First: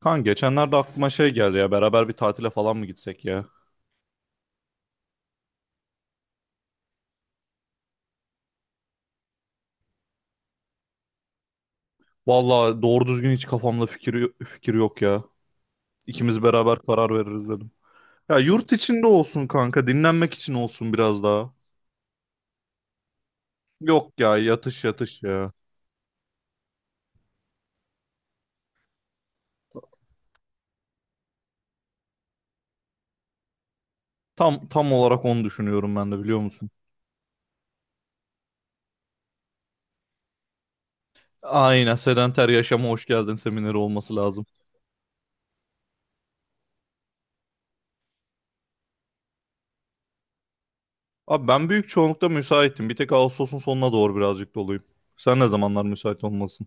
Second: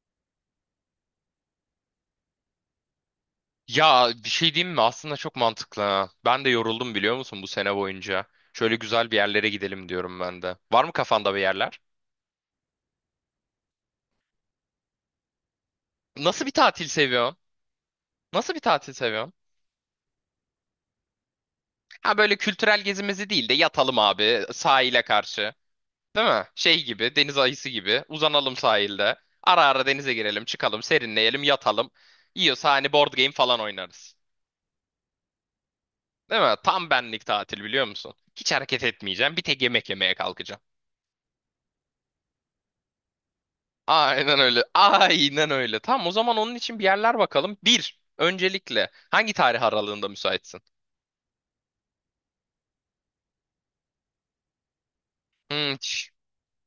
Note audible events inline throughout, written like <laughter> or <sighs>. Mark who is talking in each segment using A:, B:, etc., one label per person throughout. A: Kan geçenlerde aklıma şey geldi ya beraber bir tatile falan mı gitsek ya?
B: Ya bir şey diyeyim mi? Aslında çok mantıklı ha. Ben de yoruldum biliyor musun bu sene boyunca. Şöyle güzel bir yerlere gidelim diyorum ben de. Var mı kafanda bir yerler?
A: Vallahi doğru düzgün hiç kafamda fikir yok ya. İkimiz
B: Nasıl bir
A: beraber
B: tatil
A: karar
B: seviyorsun?
A: veririz dedim. Ya
B: Nasıl bir
A: yurt
B: tatil
A: içinde
B: seviyorsun?
A: olsun kanka dinlenmek için olsun biraz daha.
B: Ha böyle kültürel gezimizi değil de yatalım
A: Yok ya
B: abi
A: yatış
B: sahile
A: yatış ya.
B: karşı. Değil mi? Şey gibi, deniz ayısı gibi. Uzanalım sahilde. Ara ara denize girelim, çıkalım, serinleyelim, yatalım. Yiyorsa hani board game falan oynarız.
A: Tam olarak onu düşünüyorum ben de biliyor
B: Değil mi?
A: musun?
B: Tam benlik tatil biliyor musun? Hiç hareket etmeyeceğim. Bir tek yemek yemeye kalkacağım.
A: Aynen sedenter yaşama hoş geldin semineri olması
B: Aynen
A: lazım.
B: öyle. Aynen öyle. Tamam o zaman onun için bir yerler bakalım. Bir, öncelikle hangi tarih aralığında müsaitsin?
A: Abi ben büyük çoğunlukta müsaitim. Bir tek Ağustos'un sonuna doğru birazcık doluyum. Sen ne
B: Hmm,
A: zamanlar
B: ç-
A: müsait olmalısın?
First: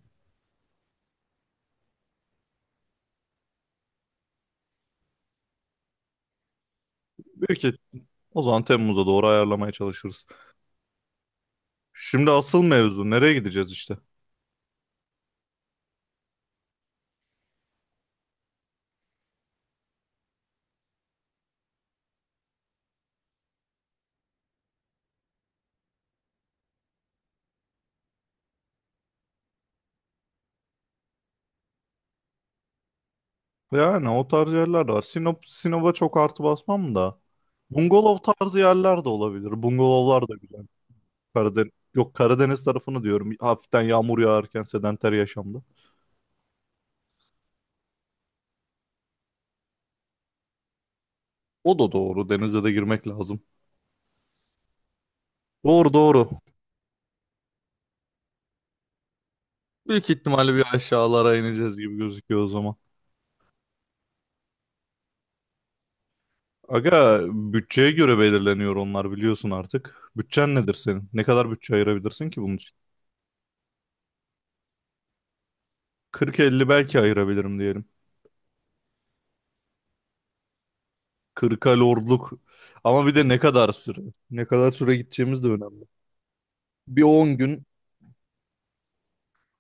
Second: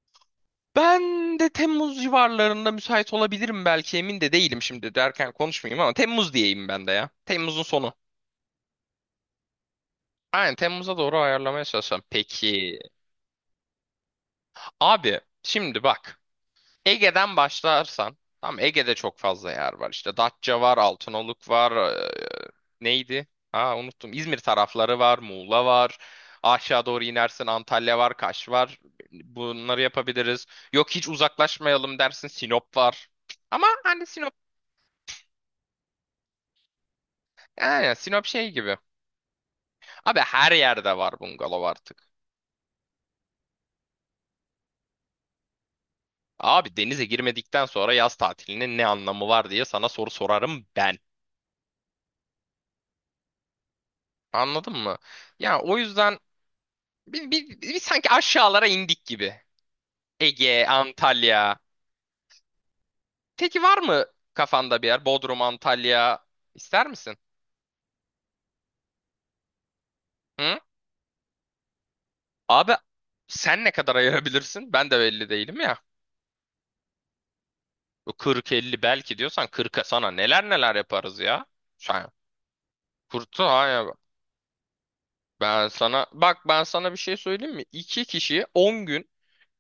B: ben de Temmuz civarlarında müsait olabilirim belki emin de değilim şimdi derken konuşmayayım ama Temmuz diyeyim ben de ya. Temmuz'un
A: Büyük ihtim-
B: sonu.
A: o zaman Temmuz'a doğru ayarlamaya çalışırız.
B: Aynen Temmuz'a doğru ayarlamaya çalışacağım.
A: Şimdi asıl
B: Peki.
A: mevzu nereye gideceğiz işte?
B: Abi şimdi bak. Ege'den başlarsan, tam Ege'de çok fazla yer var. İşte Datça var, Altınoluk var, neydi? Ha unuttum. İzmir tarafları var, Muğla var. Aşağı doğru inersin Antalya var, Kaş var. Bunları yapabiliriz. Yok hiç uzaklaşmayalım dersin Sinop var. Ama hani
A: Yani o
B: Sinop,
A: tarz yerler de var. Sinop'a çok artı basmam da.
B: yani
A: Bungalov
B: Sinop şey
A: tarzı
B: gibi.
A: yerler de olabilir.
B: Abi
A: Bungalovlar da
B: her
A: güzel.
B: yerde var bungalov
A: Karadeniz,
B: artık.
A: yok Karadeniz tarafını diyorum. Hafiften yağmur yağarken sedanter yaşamda.
B: Abi denize girmedikten sonra yaz tatilinin ne anlamı var diye sana soru sorarım ben.
A: O da doğru. Denize de girmek lazım.
B: Anladın mı? Ya o
A: Doğru
B: yüzden
A: doğru.
B: biz sanki aşağılara indik gibi.
A: Büyük ihtimalle bir
B: Ege,
A: aşağılara
B: Antalya.
A: ineceğiz gibi gözüküyor o zaman.
B: Peki var mı kafanda bir yer? Bodrum, Antalya ister misin?
A: Aga bütçeye göre belirleniyor onlar biliyorsun artık. Bütçen
B: Hı?
A: nedir senin? Ne kadar bütçe ayırabilirsin ki bunun
B: Abi
A: için?
B: sen ne kadar ayırabilirsin? Ben de belli değilim ya.
A: 40-50 belki ayırabilirim diyelim.
B: Bu 40-50 belki diyorsan 40'a sana neler neler yaparız ya.
A: Kırka
B: Sen
A: lordluk. Ama bir de ne
B: kurtu
A: kadar
B: hayır.
A: süre? Ne kadar süre gideceğimiz de
B: Ben
A: önemli.
B: sana bak ben sana bir
A: Bir
B: şey
A: on
B: söyleyeyim mi?
A: gün
B: İki kişi 10 gün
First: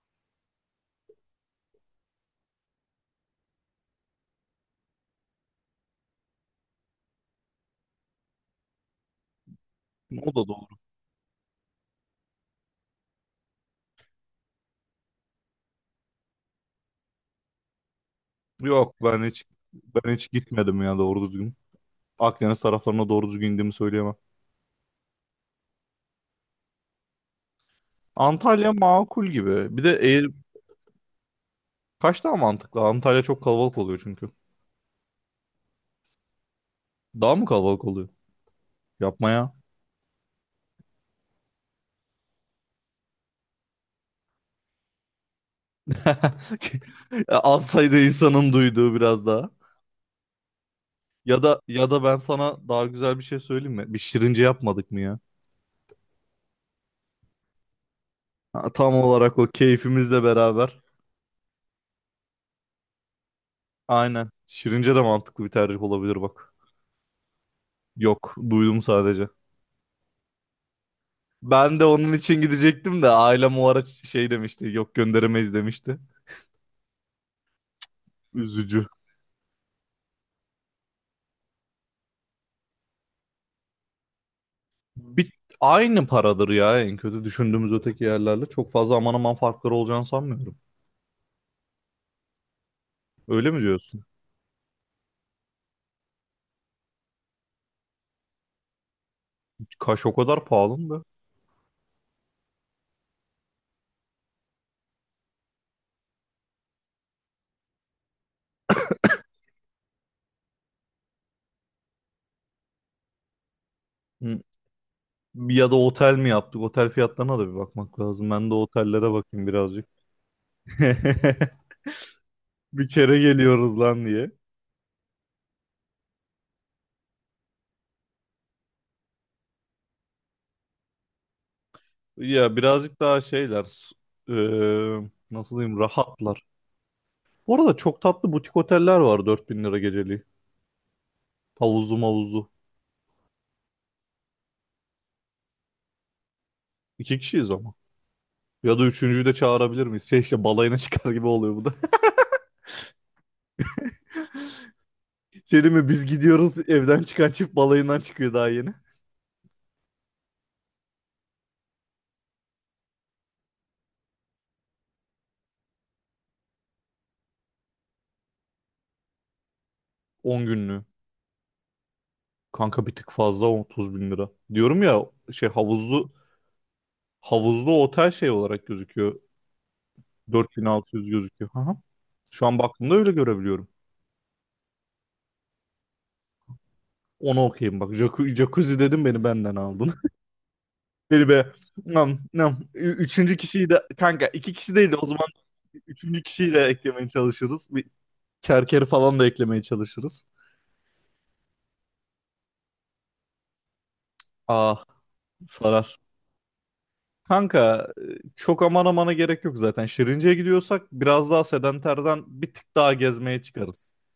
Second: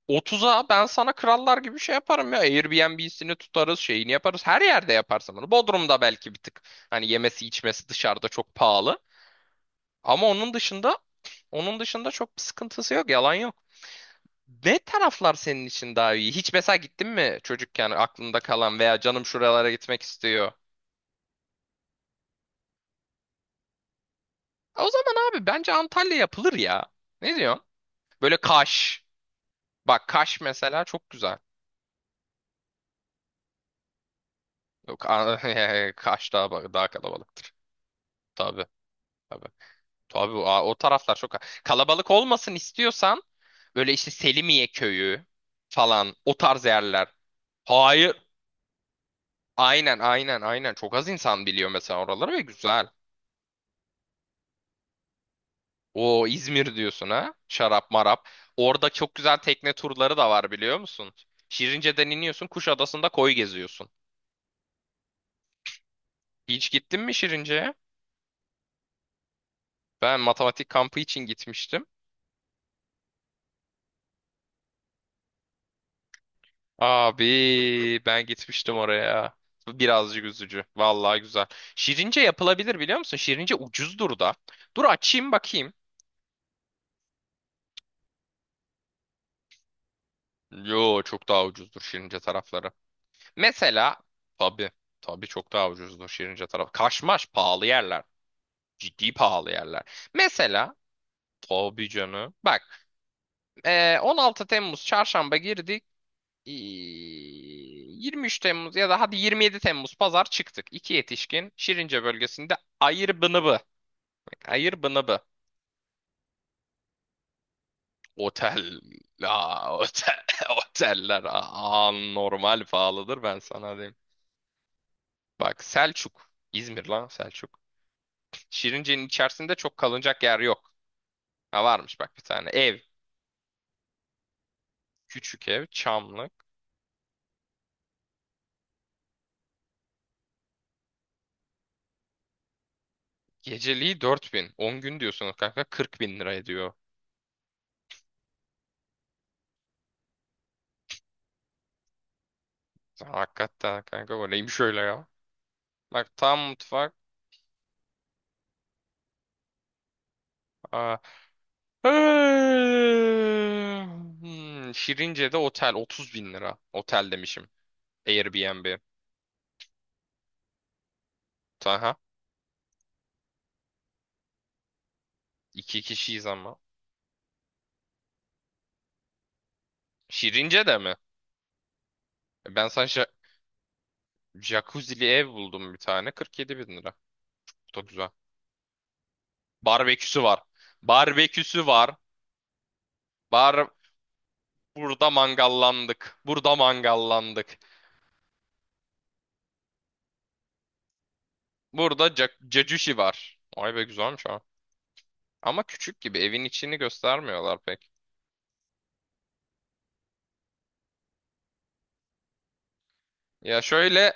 B: Otuz'a ben sana krallar gibi şey yaparım ya. Airbnb'sini tutarız, şeyini yaparız. Her yerde yaparsın bunu. Bodrum'da belki bir tık. Hani yemesi içmesi dışarıda çok pahalı. Ama
A: O da
B: onun
A: doğru.
B: dışında onun dışında çok bir sıkıntısı yok. Yalan yok. Ne taraflar senin için daha iyi? Hiç mesela gittin mi çocukken aklında kalan
A: Yok
B: veya
A: ben
B: canım
A: hiç
B: şuralara gitmek
A: ben hiç
B: istiyor.
A: gitmedim ya doğru düzgün. Akdeniz taraflarına doğru düzgün indiğimi söyleyemem.
B: O zaman abi bence Antalya yapılır ya. Ne diyorsun? Böyle
A: Antalya
B: Kaş.
A: makul gibi. Bir de
B: Bak
A: eğer
B: Kaş mesela çok güzel.
A: kaç daha mantıklı? Antalya çok kalabalık oluyor çünkü.
B: Yok, <laughs> Kaş daha kalabalık
A: Daha mı kalabalık oluyor?
B: tabii.
A: Yapma
B: Tabii.
A: ya.
B: Tabii o taraflar çok kalabalık olmasın istiyorsan böyle işte Selimiye köyü falan o
A: <laughs>
B: tarz yerler.
A: Az sayıda
B: Hayır.
A: insanın duyduğu biraz daha.
B: Aynen aynen aynen çok az
A: Ya
B: insan
A: da
B: biliyor
A: ya
B: mesela
A: da ben
B: oraları ve
A: sana daha
B: güzel.
A: güzel bir şey söyleyeyim mi? Bir şirince yapmadık mı ya?
B: O İzmir diyorsun ha şarap marap.
A: Ha,
B: Orada
A: tam
B: çok güzel
A: olarak o
B: tekne turları
A: keyfimizle
B: da var biliyor
A: beraber.
B: musun? Şirince'den iniyorsun Kuşadası'nda koy geziyorsun.
A: Aynen. Şirince de mantıklı bir tercih olabilir bak.
B: Hiç gittin mi Şirince'ye?
A: Yok, duydum sadece.
B: Ben matematik kampı için
A: Ben de
B: gitmiştim.
A: onun için gidecektim de ailem o ara şey demişti, yok gönderemeyiz demişti.
B: Abi ben gitmiştim
A: Üzücü.
B: oraya. Birazcık üzücü. Vallahi güzel. Şirince yapılabilir biliyor musun? Şirince ucuzdur da. Dur
A: Bir,
B: açayım bakayım.
A: aynı paradır ya en kötü düşündüğümüz öteki yerlerle. Çok fazla aman aman farkları olacağını sanmıyorum.
B: Yo çok daha ucuzdur Şirince tarafları.
A: Öyle mi
B: Mesela
A: diyorsun?
B: tabii tabii çok daha ucuzdur Şirince tarafı. Kaşmaş pahalı yerler. Ciddi pahalı yerler.
A: Kaş o kadar
B: Mesela
A: pahalı mı?
B: tabii canım. Bak 16 Temmuz çarşamba girdik. 23 Temmuz ya da hadi 27 Temmuz pazar çıktık. İki yetişkin Şirince bölgesinde Ayırbınıbı.
A: Be? Hı.
B: Ayırbınıbı.
A: Ya da otel mi yaptık? Otel fiyatlarına da bir bakmak lazım. Ben de
B: Otel.
A: otellere
B: La,
A: bakayım birazcık.
B: otel. <laughs>
A: <laughs>
B: Oteller aa, normal
A: Bir kere
B: pahalıdır ben sana
A: geliyoruz
B: diyeyim.
A: lan diye.
B: Bak Selçuk. İzmir lan Selçuk. Şirince'nin içerisinde çok kalınacak yer yok. Ha varmış bak bir tane
A: Ya
B: ev.
A: birazcık daha
B: Küçük
A: nasıl
B: ev.
A: diyeyim
B: Çamlık.
A: rahatlar. Bu arada çok tatlı butik oteller var 4.000 lira geceliği. Havuzlu mavuzlu.
B: Geceliği 4.000. 10 gün diyorsunuz kanka 40 bin lira ediyor.
A: İki kişiyiz ama. Ya da üçüncüyü de çağırabilir miyiz? Şey işte balayına <laughs> çıkar gibi oluyor bu da.
B: Hakikaten kanka bu neymiş öyle ya.
A: <laughs> Şey değil mi biz
B: Bak tam
A: gidiyoruz
B: mutfak.
A: evden çıkan çift balayından çıkıyor daha yeni.
B: Aa. <sighs> Şirince'de otel 30 bin lira. Otel demişim. Airbnb.
A: 10 günlüğü.
B: Aha.
A: Kanka bir tık fazla 30 bin lira. Diyorum ya şey
B: İki
A: havuzlu
B: kişiyiz ama.
A: havuzlu otel şey olarak gözüküyor.
B: Şirince'de mi?
A: 4.600 gözüküyor. Aha. Şu an
B: Ben sana
A: baktığımda öyle görebiliyorum.
B: jacuzzi'li ev buldum bir tane. 47 bin lira.
A: Onu okuyayım
B: Çok
A: bak.
B: güzel.
A: Jacuzzi dedim beni benden aldın.
B: Barbeküsü var.
A: <laughs> Beni be.
B: Barbeküsü var.
A: Nam, nam. Üçüncü kişiyi
B: Bar
A: de kanka iki kişi değil de o
B: burada
A: zaman
B: mangallandık.
A: üçüncü kişiyi
B: Burada
A: de eklemeye
B: mangallandık.
A: çalışırız. Bir kerkeri falan da eklemeye çalışırız.
B: Burada cacuşi var. Ay be güzelmiş ha.
A: Ah
B: Ama
A: sarar.
B: küçük gibi evin içini göstermiyorlar
A: Kanka
B: pek.
A: e, çok aman amana gerek yok zaten. Şirince'ye gidiyorsak biraz daha sedenterden bir tık daha gezmeye
B: Ya
A: çıkarız.
B: şöyle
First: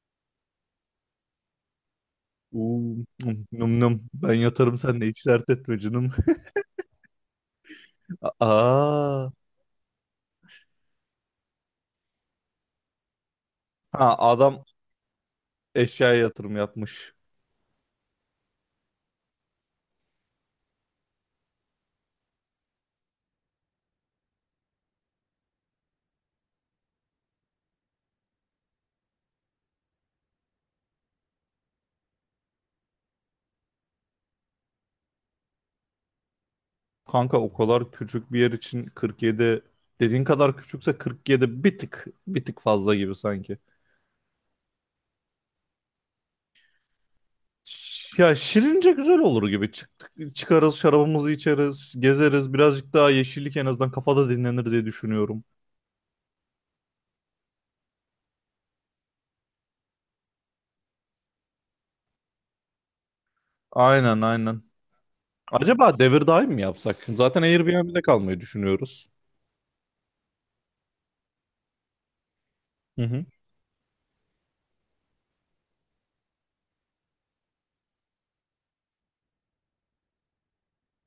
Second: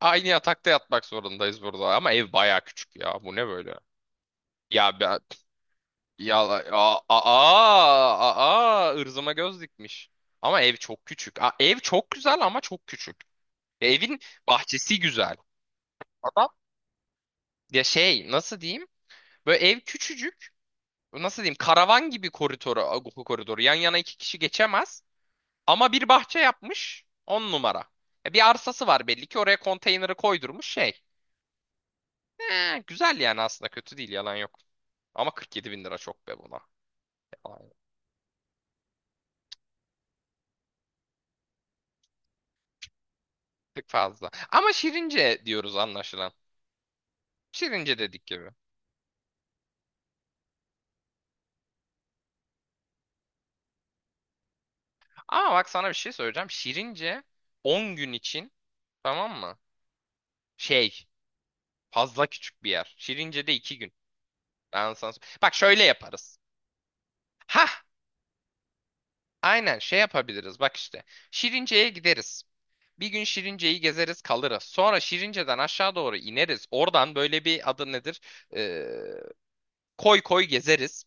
B: aynı yatakta yatmak zorundayız burada ama ev baya küçük
A: Uuu
B: ya. Bu
A: num
B: ne
A: num
B: böyle?
A: num. Ben yatarım sen
B: Ya
A: de
B: ben
A: hiç dert etme canım.
B: ya aa aa
A: <laughs>
B: aa
A: Aa.
B: ırzıma göz dikmiş. Ama ev çok küçük. Aa, ev çok güzel ama çok küçük. Ya
A: Ha
B: evin
A: adam
B: bahçesi güzel.
A: eşyaya
B: Adam
A: yatırım yapmış.
B: ya şey nasıl diyeyim? Böyle ev küçücük. Nasıl diyeyim? Karavan gibi koridoru. Yan yana iki kişi geçemez. Ama bir bahçe yapmış. On numara. Bir arsası var belli ki oraya konteyneri koydurmuş şey. Güzel yani aslında kötü değil yalan yok. Ama 47 bin lira çok be buna.
A: Kanka o
B: Yalan yok.
A: kadar küçük bir yer için 47 dediğin kadar küçükse 47 bir tık fazla gibi sanki.
B: Çok fazla. Ama Şirince diyoruz anlaşılan. Şirince dedik
A: Ya
B: gibi.
A: şirince güzel olur gibi. Çıktık, çıkarız şarabımızı içeriz, gezeriz. Birazcık daha yeşillik en azından kafada dinlenir diye düşünüyorum.
B: Ama bak sana bir şey söyleyeceğim. Şirince 10 gün için tamam mı? Şey fazla küçük bir yer. Şirince'de 2 gün.
A: Aynen aynen.
B: Ben sana... Bak şöyle
A: Acaba devir
B: yaparız.
A: daim mi yapsak? Zaten
B: Hah
A: Airbnb'de kalmayı düşünüyoruz.
B: aynen şey yapabiliriz bak işte. Şirince'ye gideriz.
A: Hı
B: Bir gün
A: hı.
B: Şirince'yi gezeriz kalırız. Sonra Şirince'den aşağı doğru ineriz. Oradan böyle bir adı nedir? Ee, Koy koy gezeriz.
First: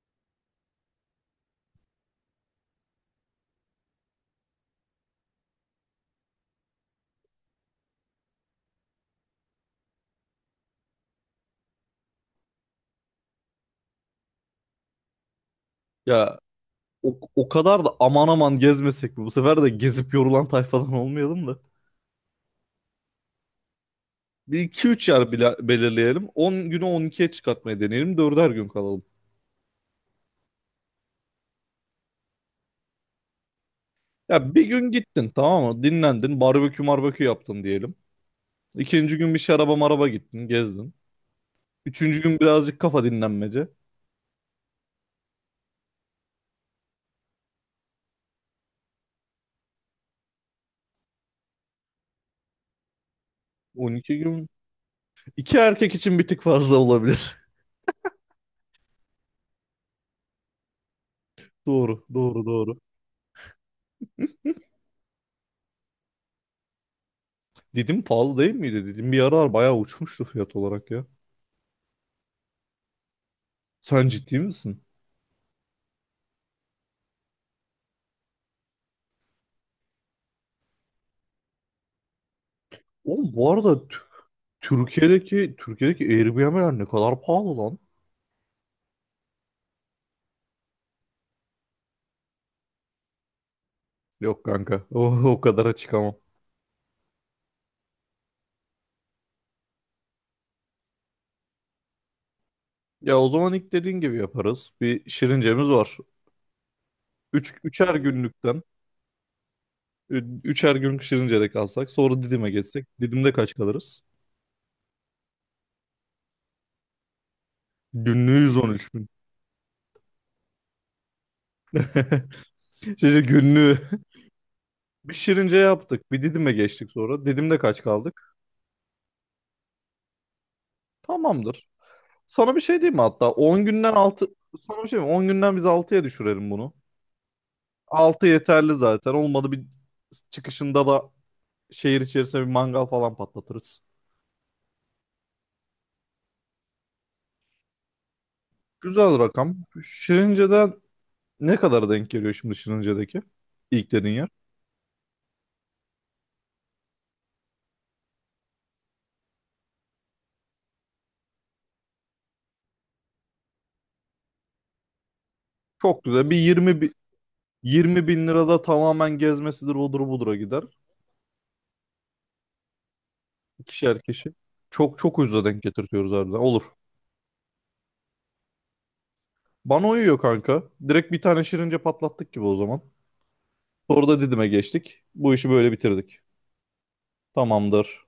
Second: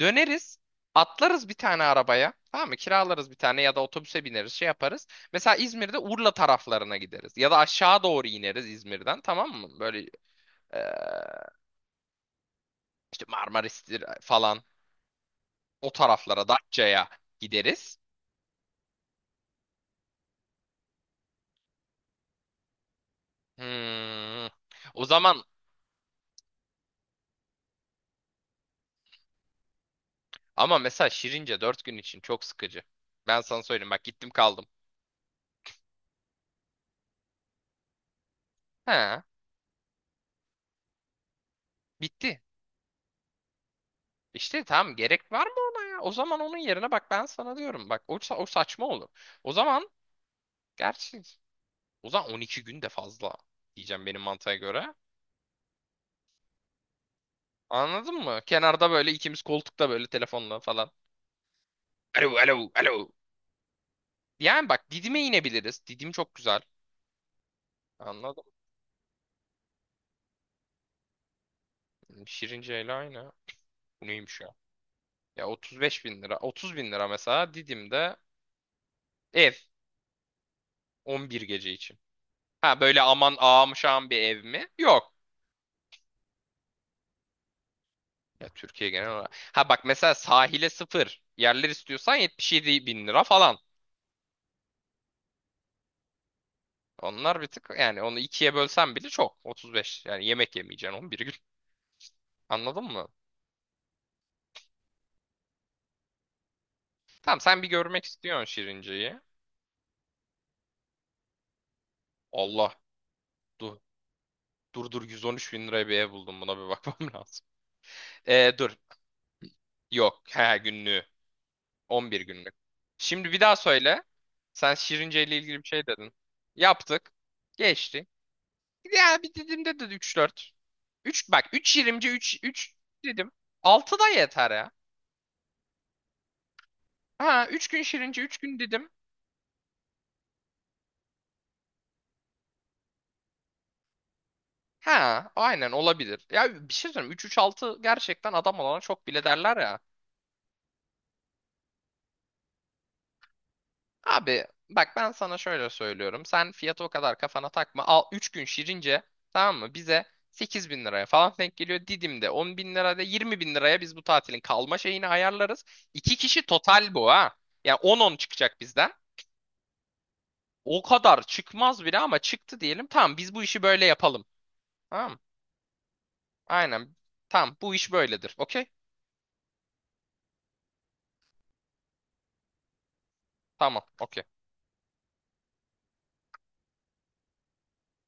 B: Döneriz. Atlarız bir tane arabaya. Tamam mı? Kiralarız bir tane ya da otobüse bineriz şey yaparız. Mesela İzmir'de Urla taraflarına gideriz. Ya da aşağı doğru ineriz İzmir'den tamam mı? Böyle eee, işte Marmaris'tir falan o
A: Ya
B: taraflara Datça'ya
A: o, o kadar da
B: gideriz.
A: aman aman gezmesek mi? Bu sefer de gezip yorulan tayfadan olmayalım da.
B: Hmm.
A: Bir iki
B: O
A: üç yer
B: zaman
A: belirleyelim. 10 günü 12'ye çıkartmayı deneyelim. 4'er gün kalalım.
B: ama mesela Şirince 4 gün için çok sıkıcı. Ben sana söyleyeyim bak gittim
A: Ya bir
B: kaldım.
A: gün gittin tamam mı? Dinlendin. Barbekü marbekü yaptın diyelim. İkinci
B: He,
A: gün bir şaraba maraba gittin. Gezdin. Üçüncü gün
B: bitti.
A: birazcık kafa dinlenmece.
B: İşte tamam gerek var mı ona ya? O zaman onun yerine bak ben sana diyorum. Bak o saçma olur. O zaman gerçi o zaman 12 gün de fazla
A: on
B: diyeceğim
A: iki
B: benim
A: gün.
B: mantığa göre.
A: İki erkek için bir tık fazla olabilir. <laughs>
B: Anladın mı? Kenarda böyle ikimiz koltukta böyle telefonla falan.
A: Doğru,
B: Alo
A: doğru,
B: alo
A: doğru.
B: alo. Yani bak Didim'e inebiliriz. Didim çok güzel.
A: Didim pahalı
B: Anladım.
A: değil miydi? Didim bir aralar bayağı uçmuştu fiyat olarak ya.
B: Şirince ile aynı. Bu
A: Sen ciddi
B: neymiş ya?
A: misin?
B: Ya 35 bin lira. 30 bin lira mesela Didim'de ev. 11 gece için. Ha böyle aman
A: Oğlum bu
B: ağam
A: arada t-
B: şam bir ev mi? Yok.
A: Türkiye'deki Türkiye'deki Airbnb'ler ne kadar pahalı lan?
B: Ya Türkiye genel olarak. Ha bak mesela sahile sıfır yerler istiyorsan 77 bin lira falan.
A: Yok kanka. O kadar açık ama.
B: Onlar bir tık yani onu ikiye bölsen bile çok. 35 yani yemek yemeyeceksin 11 gün. Anladın mı?
A: Ya o zaman ilk dediğin gibi yaparız. Bir şirincemiz var.
B: Tamam sen bir
A: Üçer
B: görmek istiyorsun
A: günlükten.
B: Şirince'yi.
A: Üçer günlük şirincede kalsak. Sonra Didim'e
B: Allah
A: geçsek. Didim'de kaç
B: dur.
A: kalırız?
B: Dur 113 bin liraya bir ev buldum buna bir bakmam <laughs> lazım.
A: Günlüğü
B: Dur.
A: 113 bin.
B: Yok. He günlüğü. 11
A: <laughs>
B: günlük.
A: Şimdi
B: Şimdi bir daha
A: günlüğü.
B: söyle. Sen
A: Bir
B: Şirince ile
A: şirince
B: ilgili bir şey
A: yaptık.
B: dedin.
A: Bir Didim'e geçtik
B: Yaptık.
A: sonra. Didim'de kaç
B: Geçti.
A: kaldık?
B: Ya bir dediğimde de üç dört. 3 bak
A: Tamamdır.
B: 3 şirince 3
A: Sana bir
B: 3
A: şey diyeyim mi
B: dedim.
A: hatta? 10 günden
B: 6 da
A: 6.
B: yeter ya.
A: Sana bir şey mi? 10 günden biz altıya düşürelim bunu.
B: Ha 3 gün şirince
A: 6
B: 3 gün
A: yeterli
B: dedim.
A: zaten. Olmadı bir çıkışında da şehir içerisinde bir mangal falan patlatırız.
B: Ha aynen olabilir. Ya bir şey söyleyeyim 3 3 6 gerçekten adam olana çok
A: Güzel
B: bile derler
A: rakam.
B: ya.
A: Şirince'den ne kadara denk geliyor şimdi Şirince'deki? İlk dediğin yer.
B: Abi bak ben sana şöyle söylüyorum. Sen fiyatı o kadar kafana takma. Al 3 gün şirince tamam mı? Bize 8 bin liraya falan denk geliyor. Didim'de 10 bin lirada 20 bin liraya biz bu tatilin kalma şeyini ayarlarız.
A: Çok
B: İki
A: güzel. Bir
B: kişi total bu ha. Yani
A: 20
B: 10-10
A: bin
B: çıkacak
A: lirada
B: bizden.
A: tamamen gezmesidir odur budura gider.
B: O kadar çıkmaz bile ama çıktı diyelim. Tamam biz bu işi böyle
A: İkişer
B: yapalım.
A: kişi. Çok çok
B: Tamam.
A: ucuza denk getirtiyoruz harbiden. Olur.
B: Aynen. Tamam. Bu iş böyledir. Okey?
A: Bana uyuyor kanka. Direkt bir tane Şirince patlattık gibi o zaman.
B: Tamam.
A: Sonra da
B: Okey.
A: Didim'e geçtik. Bu işi böyle bitirdik. Tamamdır.